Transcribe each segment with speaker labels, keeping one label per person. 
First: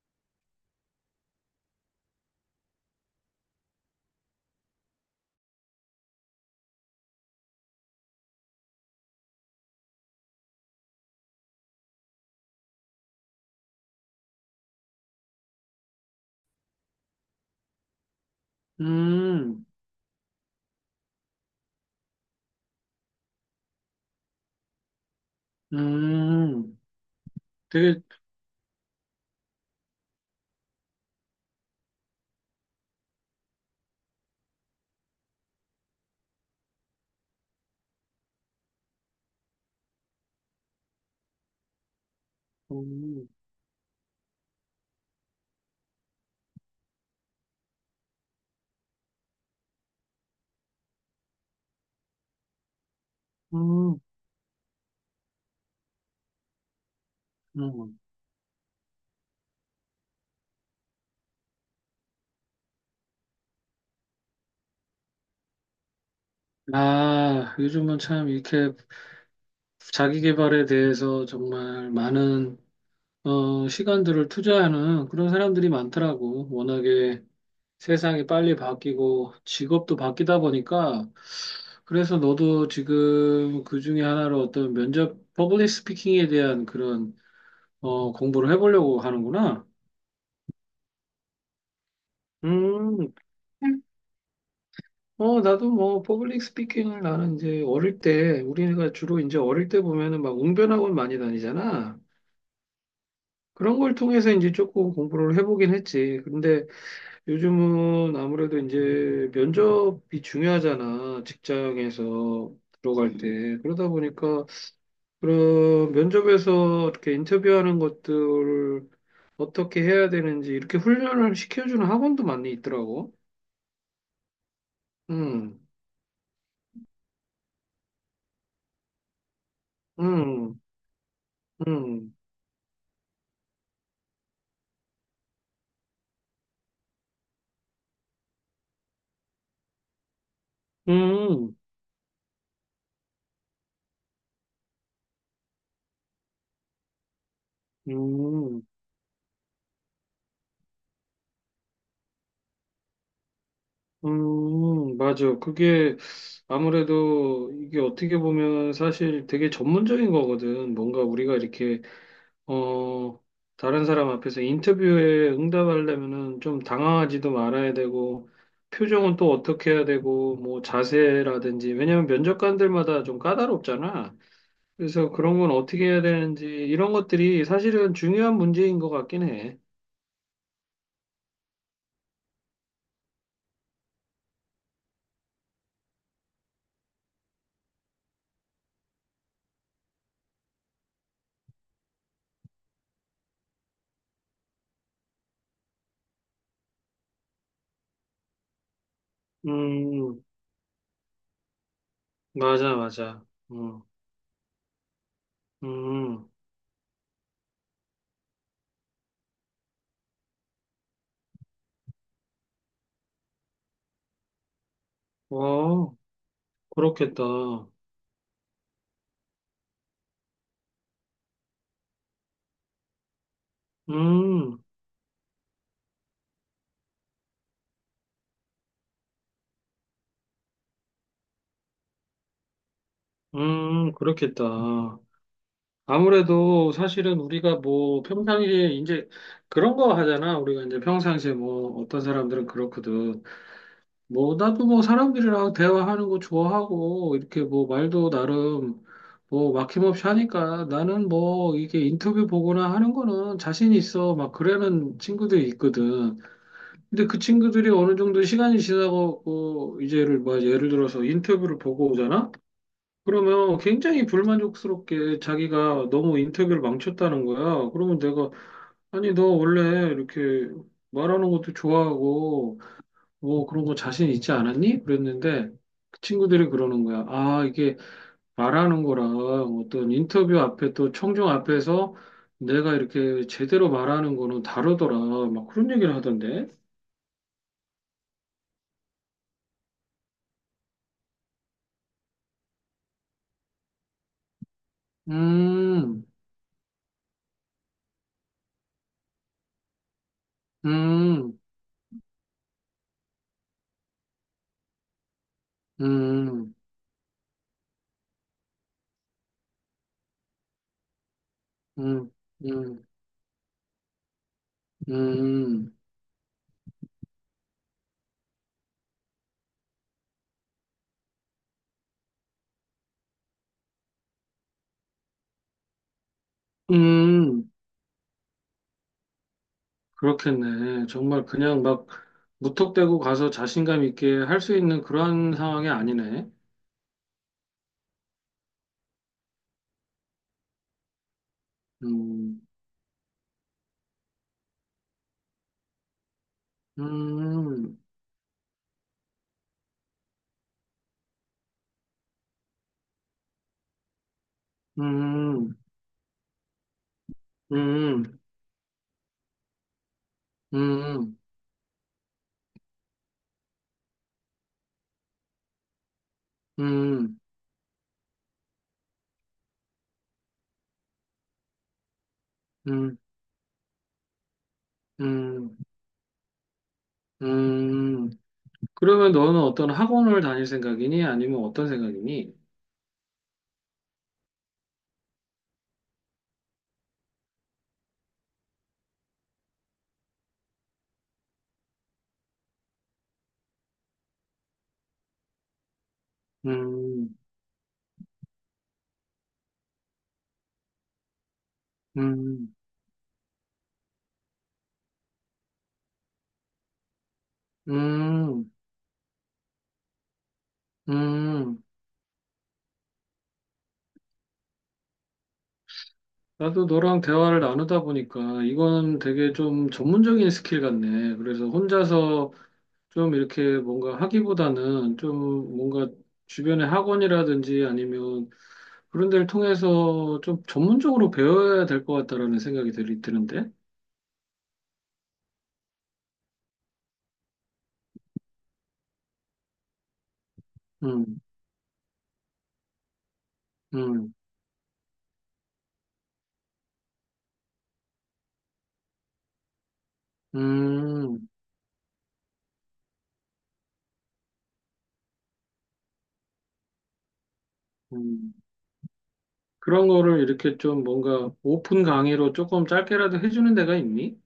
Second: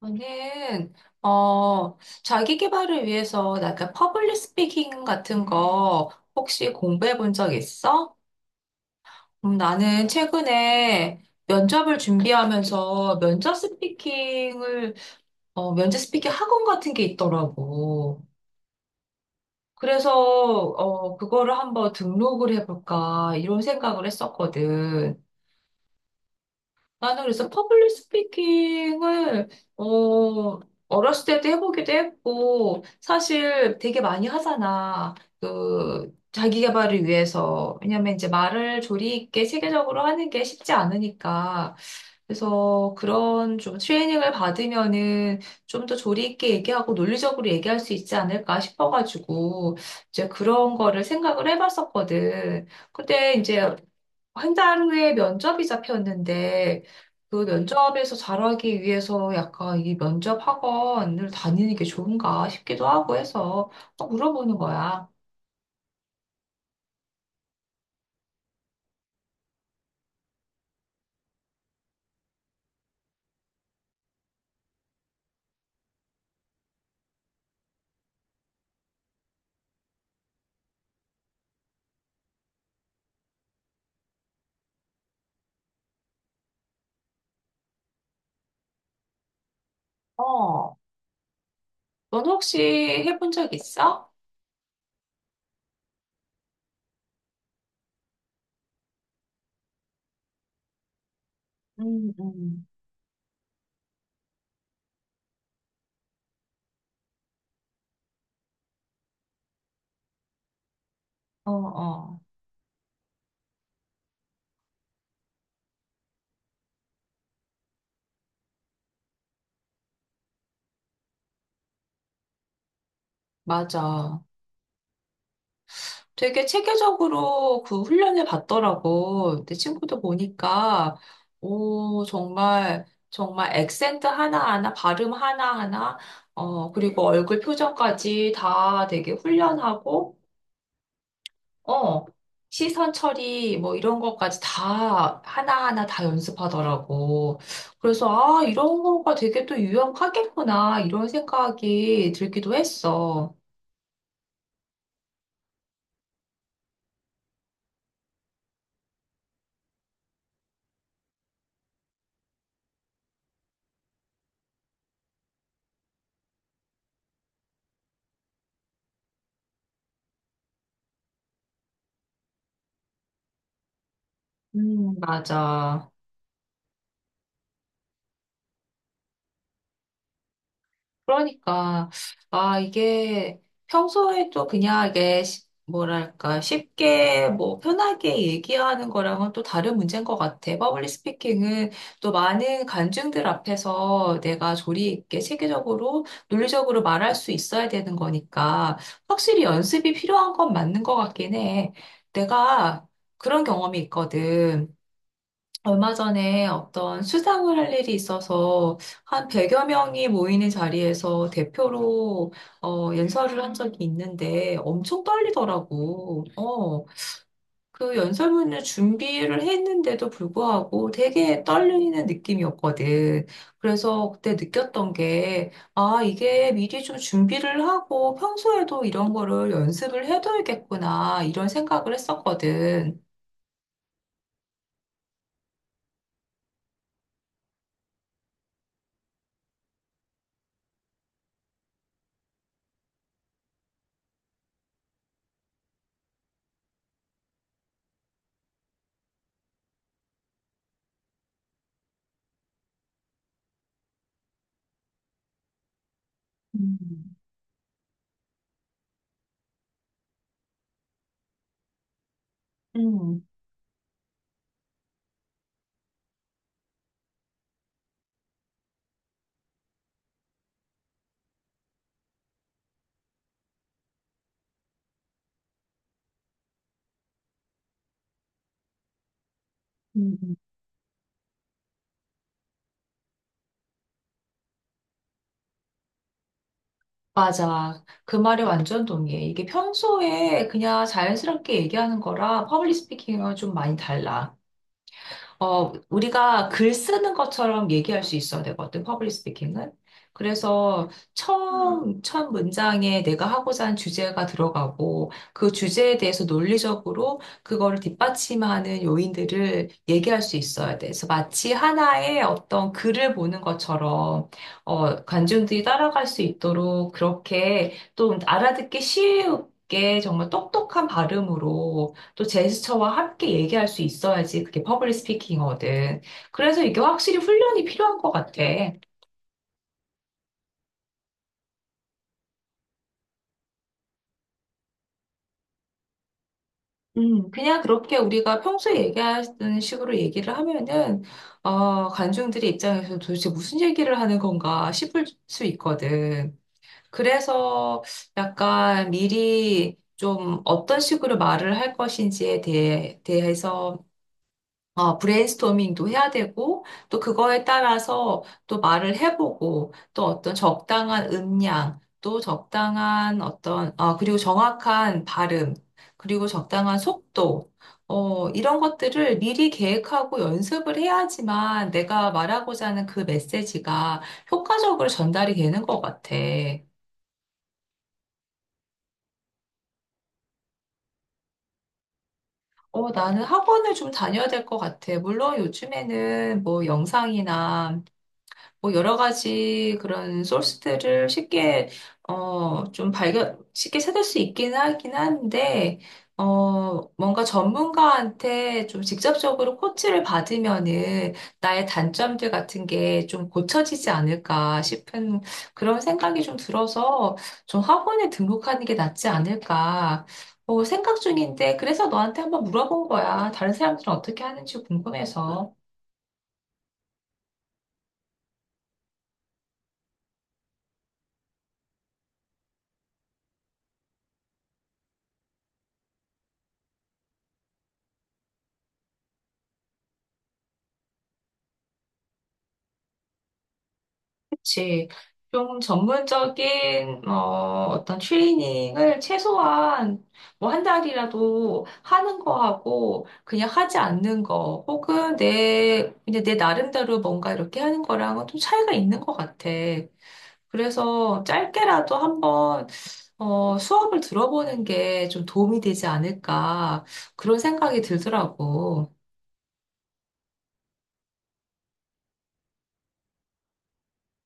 Speaker 1: 저는 어 자기 개발을 위해서 약간 퍼블릭 스피킹 같은 거 혹시 공부해 본 적 있어? 나는 최근에 면접을 준비하면서 면접 스피킹 학원 같은 게 있더라고.
Speaker 2: 음,
Speaker 1: 그래서 그거를 한번 등록을 해볼까 이런 생각을 했었거든.
Speaker 2: 음,
Speaker 1: 나는 그래서 퍼블릭
Speaker 2: 되게,
Speaker 1: 스피킹을, 어, 어렸을 때도 해보기도 했고, 사실 되게 많이 하잖아. 그, 자기 개발을 위해서. 왜냐면 이제 말을 조리 있게 체계적으로 하는 게 쉽지 않으니까. 그래서
Speaker 2: 음,
Speaker 1: 그런 좀 트레이닝을 받으면은 좀 더 조리 있게 얘기하고 논리적으로 얘기할 수 있지 않을까 싶어가지고, 이제 그런 거를 생각을 해봤었거든. 근데 이제
Speaker 2: 음,
Speaker 1: 한 달 후에 면접이 잡혔는데 그
Speaker 2: 음.
Speaker 1: 면접에서 잘하기 위해서 약간 이 면접 학원을 다니는 게 좋은가 싶기도 하고 해서 또 물어보는 거야.
Speaker 2: 아, 요즘은 참 이렇게 자기 개발에 대해서 정말 많은, 시간들을 투자하는 그런 사람들이 많더라고. 워낙에 세상이 빨리 바뀌고 직업도 바뀌다 보니까 그래서 너도 지금 그 중에 하나로 어떤 면접, 퍼블릭 스피킹에 대한 그런, 공부를 해보려고 하는구나.
Speaker 1: 어, 넌 혹시
Speaker 2: 음,
Speaker 1: 해본 적 있어?
Speaker 2: 나도 뭐, 퍼블릭 스피킹을 나는 이제 어릴 때, 우리가 주로 이제 어릴 때 보면은 막 웅변학원 많이 다니잖아.
Speaker 1: 음, 음.
Speaker 2: 그런 걸 통해서 이제 조금 공부를 해보긴 했지. 근데 요즘은 아무래도 이제 면접이 중요하잖아.
Speaker 1: 어, 어,
Speaker 2: 직장에서 들어갈 때. 그러다 보니까 그런 면접에서 이렇게 인터뷰하는 것들을 어떻게 해야 되는지 이렇게 훈련을 시켜주는 학원도 많이 있더라고.
Speaker 1: 맞아.
Speaker 2: 음,
Speaker 1: 되게 체계적으로 그 훈련을 받더라고. 내 친구도
Speaker 2: 음,
Speaker 1: 보니까, 오,
Speaker 2: 음,
Speaker 1: 정말, 정말 액센트 하나하나, 발음 하나하나, 그리고 얼굴 표정까지 다 되게 훈련하고,
Speaker 2: 음.
Speaker 1: 어, 시선 처리, 뭐 이런 것까지 다 하나하나 다 연습하더라고. 그래서, 아,
Speaker 2: 음,
Speaker 1: 이런 거가 되게 또 유용하겠구나, 이런 생각이 들기도 했어.
Speaker 2: 맞아. 그게 아무래도 이게 어떻게 보면 사실 되게 전문적인 거거든. 뭔가 우리가 이렇게, 어, 다른 사람 앞에서 인터뷰에 응답하려면은 좀 당황하지도 말아야 되고, 표정은 또 어떻게 해야 되고, 뭐 자세라든지, 왜냐면 면접관들마다 좀 까다롭잖아. 그래서 그런 건 어떻게
Speaker 1: 맞아.
Speaker 2: 해야 되는지, 이런 것들이 사실은 중요한 문제인 것 같긴 해.
Speaker 1: 그러니까, 아, 이게 평소에 또 그냥 이게 뭐랄까, 쉽게 뭐 편하게 얘기하는 거랑은 또 다른 문제인 것 같아. 퍼블릭 스피킹은 또 많은 관중들 앞에서 내가 조리 있게 체계적으로, 논리적으로 말할 수 있어야 되는 거니까 확실히 연습이
Speaker 2: 음,
Speaker 1: 필요한 건 맞는 것 같긴 해.
Speaker 2: 맞아,
Speaker 1: 내가
Speaker 2: 맞아.
Speaker 1: 그런 경험이
Speaker 2: 음,
Speaker 1: 있거든. 얼마
Speaker 2: 음.
Speaker 1: 전에 어떤 수상을 할 일이 있어서 한 100여 명이 모이는 자리에서 대표로 연설을 한 적이 있는데 엄청
Speaker 2: 와,
Speaker 1: 떨리더라고.
Speaker 2: 그렇겠다.
Speaker 1: 그 연설문을 준비를 했는데도 불구하고 되게 떨리는 느낌이었거든. 그래서 그때
Speaker 2: 음,
Speaker 1: 느꼈던 게, 아, 이게 미리 좀 준비를 하고 평소에도 이런 거를 연습을 해둬야겠구나, 이런 생각을 했었거든.
Speaker 2: 그렇겠다. 아무래도 사실은 우리가 뭐 평상시에 이제 그런 거 하잖아. 우리가 이제 평상시에 뭐 어떤 사람들은 그렇거든. 뭐 나도 뭐 사람들이랑 대화하는 거 좋아하고 이렇게 뭐 말도 나름 뭐 막힘없이 하니까 나는 뭐 이게 인터뷰 보거나 하는 거는 자신 있어. 막 그러는 친구들 있거든.
Speaker 1: 음,
Speaker 2: 근데 그 친구들이 어느 정도 시간이 지나고 그 이제를 뭐 예를 들어서 인터뷰를 보고 오잖아?
Speaker 1: 음.
Speaker 2: 그러면 굉장히 불만족스럽게 자기가 너무 인터뷰를 망쳤다는 거야. 그러면 내가 아니 너 원래 이렇게 말하는 것도 좋아하고 뭐 그런 거 자신 있지 않았니? 그랬는데 그 친구들이 그러는 거야. 아 이게 말하는 거랑 어떤
Speaker 1: 음.
Speaker 2: 인터뷰 앞에 또 청중 앞에서 내가 이렇게 제대로 말하는 거는 다르더라. 막 그런 얘기를 하던데.
Speaker 1: 맞아. 그 말이 완전 동의해. 이게 평소에 그냥 자연스럽게 얘기하는 거랑 퍼블릭 스피킹은 좀 많이 달라.
Speaker 2: 음.
Speaker 1: 우리가 글 쓰는 것처럼 얘기할 수 있어야 되거든, 퍼블릭 스피킹은. 그래서
Speaker 2: 음,
Speaker 1: 첫 문장에 내가 하고자 하는 주제가 들어가고, 그 주제에 대해서
Speaker 2: 음,
Speaker 1: 논리적으로 그거를 뒷받침하는 요인들을 얘기할 수 있어야 돼. 그래서 마치
Speaker 2: 음,
Speaker 1: 하나의 어떤
Speaker 2: 음,
Speaker 1: 글을 보는 것처럼, 관중들이
Speaker 2: 음,
Speaker 1: 따라갈 수 있도록 그렇게 또 알아듣기 쉬우게 정말 똑똑한 발음으로 또 제스처와 함께 얘기할 수 있어야지 그게 퍼블릭 스피킹이거든. 그래서 이게 확실히
Speaker 2: 음,
Speaker 1: 훈련이 필요한 것 같아.
Speaker 2: 그렇겠네. 정말 그냥 막 무턱대고 가서 자신감 있게 할 수 있는 그런 상황이 아니네.
Speaker 1: 그냥 그렇게 우리가 평소에 얘기하는 식으로 얘기를 하면은,
Speaker 2: 음,
Speaker 1: 관중들의 입장에서 도대체 무슨 얘기를 하는 건가 싶을 수 있거든.
Speaker 2: 음,
Speaker 1: 그래서 약간 미리 좀 어떤 식으로 말을 할 것인지에 대해서
Speaker 2: 음,
Speaker 1: 브레인스토밍도 해야 되고, 또 그거에
Speaker 2: 음,
Speaker 1: 따라서 또 말을 해보고, 또 어떤 적당한
Speaker 2: 음,
Speaker 1: 음량, 또 적당한 어떤, 그리고 정확한 발음, 그리고 적당한
Speaker 2: 음,
Speaker 1: 속도, 이런 것들을 미리 계획하고 연습을 해야지만 내가 말하고자 하는
Speaker 2: 음,
Speaker 1: 그 메시지가 효과적으로 전달이
Speaker 2: 음,
Speaker 1: 되는 것 같아.
Speaker 2: 음. 그러면 너는 어떤 학원을 다닐 생각이니? 아니면 어떤 생각이니?
Speaker 1: 나는 학원을 좀 다녀야 될 것 같아. 물론 요즘에는 뭐 영상이나 뭐 여러 가지 그런 소스들을 쉽게 어 좀 발견 쉽게 찾을 수 있긴 하긴 한데
Speaker 2: 음,
Speaker 1: 뭔가 전문가한테 좀 직접적으로 코치를 받으면은 나의 단점들
Speaker 2: 음,
Speaker 1: 같은 게 좀 고쳐지지 않을까 싶은 그런 생각이 좀 들어서 좀 학원에
Speaker 2: 음,
Speaker 1: 등록하는 게 낫지 않을까 생각 중인데
Speaker 2: 음,
Speaker 1: 그래서 너한테 한번 물어본 거야. 다른 사람들은 어떻게 하는지 궁금해서.
Speaker 2: 나도 너랑 대화를 나누다 보니까 이건 되게 좀 전문적인 스킬 같네. 그래서 혼자서 좀 이렇게 뭔가 하기보다는 좀 뭔가 주변의 학원이라든지 아니면 그런 데를 통해서 좀 전문적으로 배워야 될 것 같다라는 생각이 드는데.
Speaker 1: 그치. 좀 전문적인 어, 어떤 트레이닝을 최소한 뭐 한
Speaker 2: 음,
Speaker 1: 달이라도 하는 거하고 그냥 하지
Speaker 2: 음,
Speaker 1: 않는 거 혹은 내 이제 내 나름대로 뭔가 이렇게 하는 거랑은 좀 차이가 있는 것 같아. 그래서
Speaker 2: 음,
Speaker 1: 짧게라도 한번 수업을 들어보는 게 좀 도움이 되지 않을까 그런 생각이
Speaker 2: 음.
Speaker 1: 들더라고.
Speaker 2: 그런 거를 이렇게 좀 뭔가 오픈 강의로 조금 짧게라도 해주는 데가 있니?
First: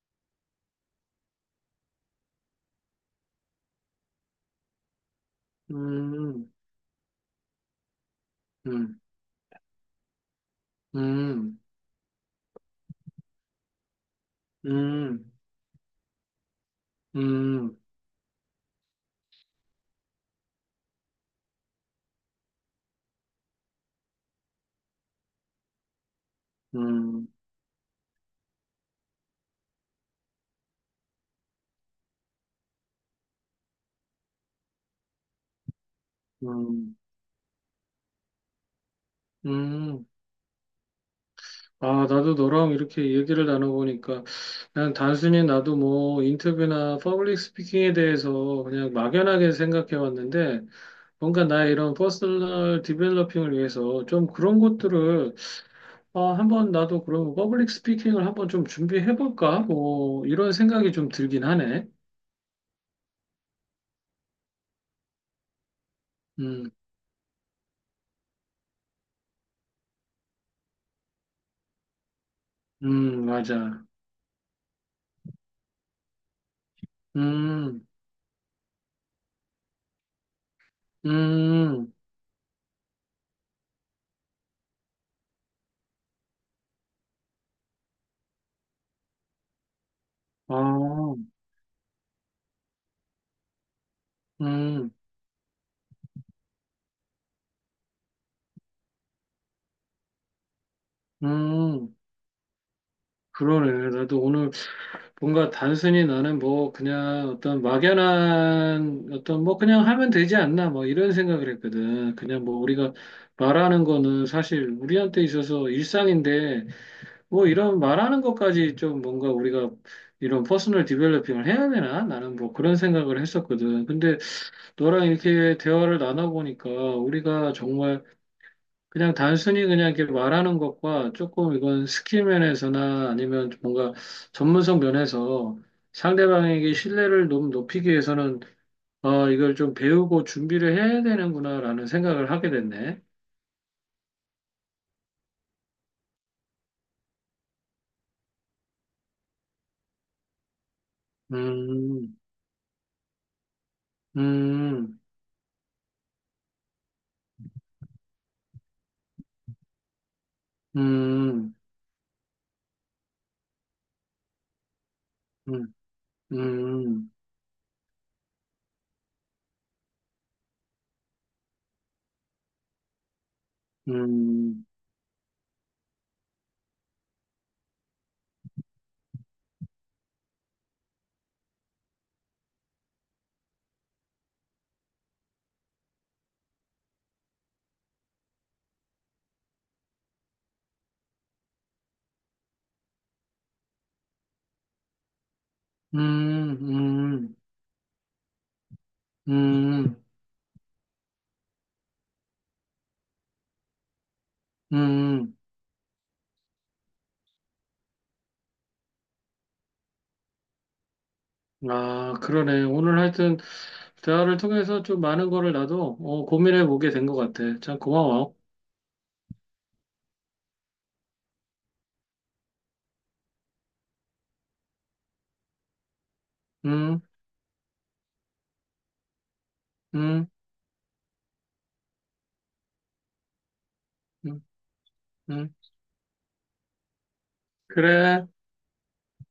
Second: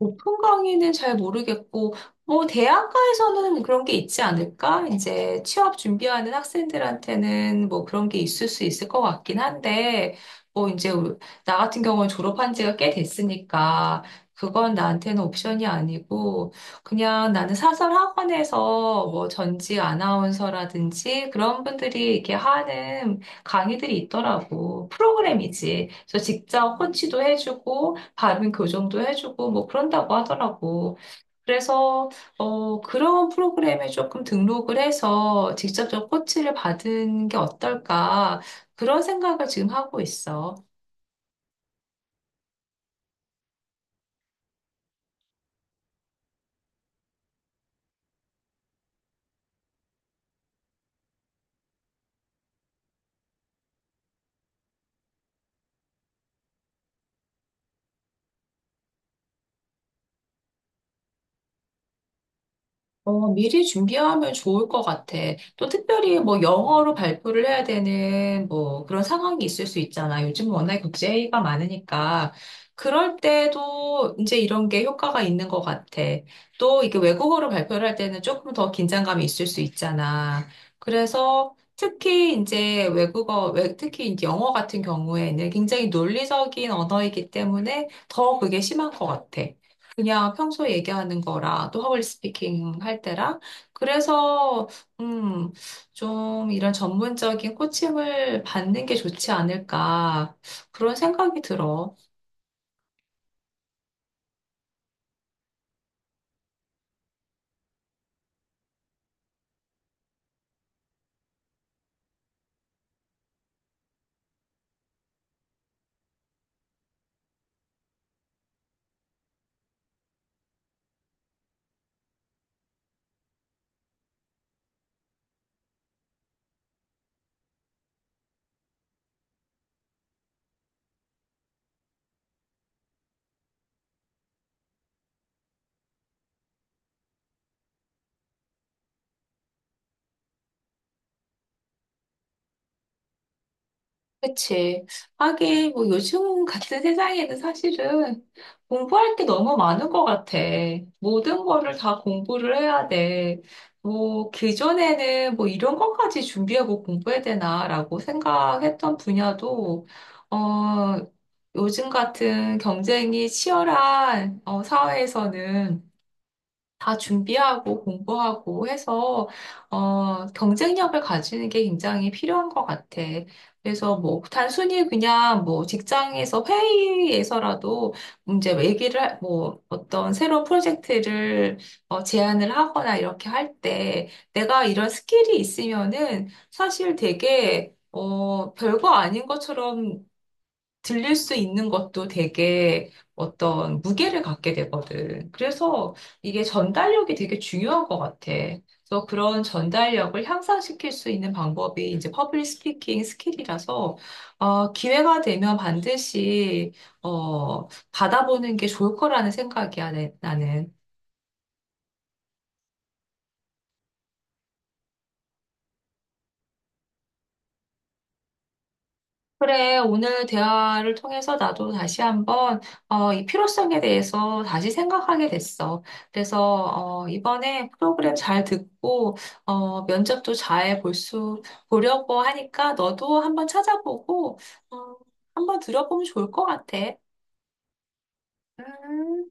Speaker 1: 오픈 강의는 잘 모르겠고, 뭐, 대학가에서는 그런 게 있지 않을까? 이제 취업 준비하는
Speaker 2: 음,
Speaker 1: 학생들한테는 뭐 그런 게 있을 수 있을 것
Speaker 2: 음,
Speaker 1: 같긴 한데, 뭐, 이제, 우 나
Speaker 2: 음,
Speaker 1: 같은 경우는 졸업한 지가 꽤 됐으니까, 그건 나한테는
Speaker 2: 음,
Speaker 1: 옵션이 아니고, 그냥 나는
Speaker 2: 음,
Speaker 1: 사설 학원에서 뭐 전직 아나운서라든지 그런 분들이 이렇게 하는 강의들이 있더라고. 프로그램이지. 그래서 직접 코치도
Speaker 2: 음.
Speaker 1: 해주고, 발음 교정도 해주고, 뭐 그런다고 하더라고. 그래서, 그런 프로그램에 조금 등록을 해서 직접적 코치를
Speaker 2: 음,
Speaker 1: 받은 게 어떨까. 그런 생각을 지금 하고
Speaker 2: 음.
Speaker 1: 있어.
Speaker 2: 아, 나도 너랑 이렇게 얘기를 나눠보니까 난 단순히 나도 뭐 인터뷰나 퍼블릭 스피킹에 대해서 그냥 막연하게 생각해왔는데 뭔가 나의 이런 퍼스널 디벨로핑을 위해서 좀 그런 것들을 아, 한번 나도 그럼 퍼블릭 스피킹을 한번 좀 준비해볼까? 뭐 이런 생각이 좀 들긴 하네.
Speaker 1: 미리 준비하면 좋을 것 같아. 또 특별히 뭐
Speaker 2: 음,
Speaker 1: 영어로 발표를 해야 되는 뭐 그런 상황이 있을 수 있잖아. 요즘 워낙에 국제회의가 많으니까. 그럴
Speaker 2: 맞아.
Speaker 1: 때도 이제 이런 게 효과가 있는 것 같아. 또 이게 외국어로
Speaker 2: 음,
Speaker 1: 발표를 할 때는 조금 더 긴장감이 있을 수 있잖아. 그래서
Speaker 2: 음,
Speaker 1: 특히 이제 외국어, 특히 이제 영어 같은 경우에는 굉장히 논리적인 언어이기 때문에 더 그게 심한 것 같아. 그냥
Speaker 2: 아,
Speaker 1: 평소에 얘기하는 거라 또 허블리 스피킹 할 때라 그래서
Speaker 2: 음,
Speaker 1: 음, 좀 이런 전문적인 코칭을 받는 게 좋지 않을까 그런 생각이
Speaker 2: 음.
Speaker 1: 들어.
Speaker 2: 그러네. 나도 오늘 뭔가 단순히 나는 뭐 그냥 어떤 막연한 어떤 뭐 그냥 하면 되지 않나 뭐 이런 생각을 했거든. 그냥 뭐 우리가 말하는 거는 사실 우리한테 있어서 일상인데 뭐 이런 말하는 것까지 좀 뭔가 우리가 이런 퍼스널 디벨로핑을 해야 되나? 나는 뭐 그런 생각을 했었거든. 근데 너랑 이렇게 대화를 나눠보니까 우리가 정말 그냥 단순히 그냥 이렇게 말하는 것과 조금 이건 스킬 면에서나 아니면 뭔가 전문성 면에서 상대방에게 신뢰를 좀 높이기 위해서는 이걸 좀 배우고 준비를 해야 되는구나라는 생각을 하게 됐네.
Speaker 1: 그치. 하긴, 뭐, 요즘 같은 세상에는 사실은 공부할 게 너무 많은 것 같아. 모든 거를 다
Speaker 2: 음,
Speaker 1: 공부를 해야 돼. 뭐,
Speaker 2: 음,
Speaker 1: 그전에는 뭐, 이런 것까지 준비하고 공부해야 되나라고 생각했던 분야도, 어,
Speaker 2: 음,
Speaker 1: 요즘 같은 경쟁이 치열한,
Speaker 2: 음,
Speaker 1: 사회에서는 다
Speaker 2: 음,
Speaker 1: 준비하고 공부하고 해서 경쟁력을 가지는 게 굉장히 필요한 것 같아. 그래서 뭐
Speaker 2: 음,
Speaker 1: 단순히 그냥 뭐 직장에서 회의에서라도 이제 뭐 어떤 새로운 프로젝트를 제안을 하거나 이렇게 할 때 내가 이런 스킬이 있으면은 사실 되게 별거 아닌 것처럼 들릴 수 있는 것도 되게 어떤 무게를 갖게 되거든. 그래서 이게 전달력이
Speaker 2: 음, 음,
Speaker 1: 되게 중요한 것 같아. 그래서 그런
Speaker 2: 음,
Speaker 1: 전달력을 향상시킬 수 있는 방법이 이제 퍼블릭 스피킹 스킬이라서 기회가
Speaker 2: 음.
Speaker 1: 되면 반드시 받아보는 게 좋을 거라는 생각이야, 나는.
Speaker 2: 아, 그러네. 오늘 하여튼 대화를 통해서 좀 많은 거를 나도 고민해 보게 된 것 같아. 참 고마워.
Speaker 1: 그래, 오늘 대화를 통해서 나도 다시 한번, 이 필요성에 대해서 다시 생각하게 됐어. 그래서,
Speaker 2: 음,
Speaker 1: 이번에 프로그램 잘 듣고,
Speaker 2: 음,
Speaker 1: 면접도 잘 볼 수, 보려고 하니까 너도 한번 찾아보고,
Speaker 2: 음,
Speaker 1: 어,
Speaker 2: 음.
Speaker 1: 한번 들어보면 좋을 것 같아.
Speaker 2: 그래.
Speaker 1: 음.